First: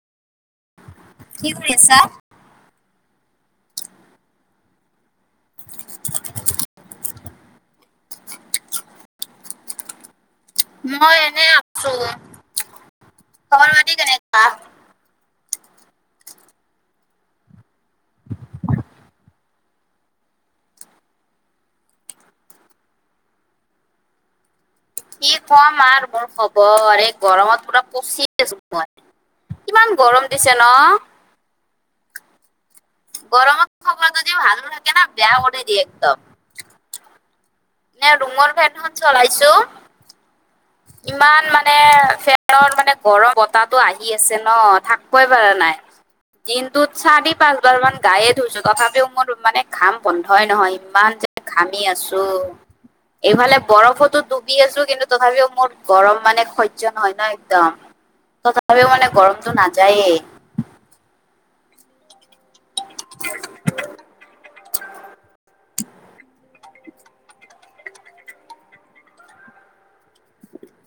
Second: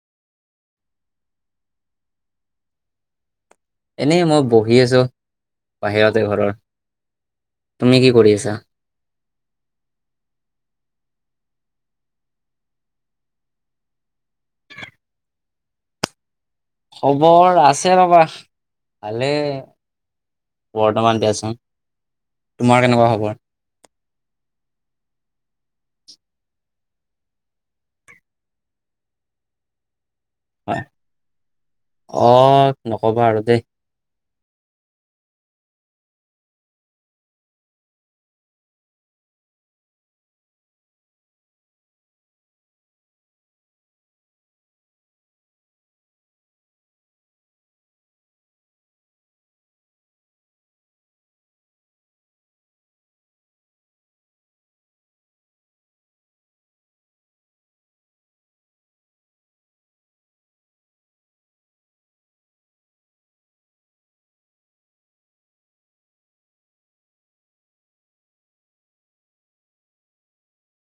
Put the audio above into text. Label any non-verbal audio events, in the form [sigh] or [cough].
কি কৰি আছা? এনেই মই বহি আছোঁ বাহিৰতে ঘৰত। তুমি কি কৰি আছা? মই এনে আছোঁ খবৰ খাটি কেনেকুৱা? খবৰ আছে ৰবা ভালে। বৰ্তমান দিয়াচোন। তোমাৰ কেনেকুৱা খবৰ? [inaudible] কি কম আৰু মোৰ খবৰ আৰু এই গৰমত পুৰা পচি আছোঁ মই। কিমান গৰম দিছে ন। হয়। অ' নকবা আৰু দেই। তাতেও ভাল আলু থাকে নে বেয়া হওঁতে দিয়ে একদম নে ৰুমৰ ফেনখন চলাইছোঁ। [inaudible] ইমান মানে ফেনৰ মানে গৰম বতাহটো আহি আছে ন থাকিবই পৰা নাই। দিনটোত চাৰি পাঁচবাৰ মান গায়ে ধুইছোঁ। তথাপিও মোৰ মানে ঘাম বন্ধই নহয় ইমান যে ঘামি আছোঁ এইফালে বৰফতো ডুবি আছোঁ কিন্তু তথাপিও মোৰ গৰম মানে সয্য নহয় না একদম তথাপিওঁ মানে গৰমটো নাযায়েই। [inaudible] [inaudible] [inaudible]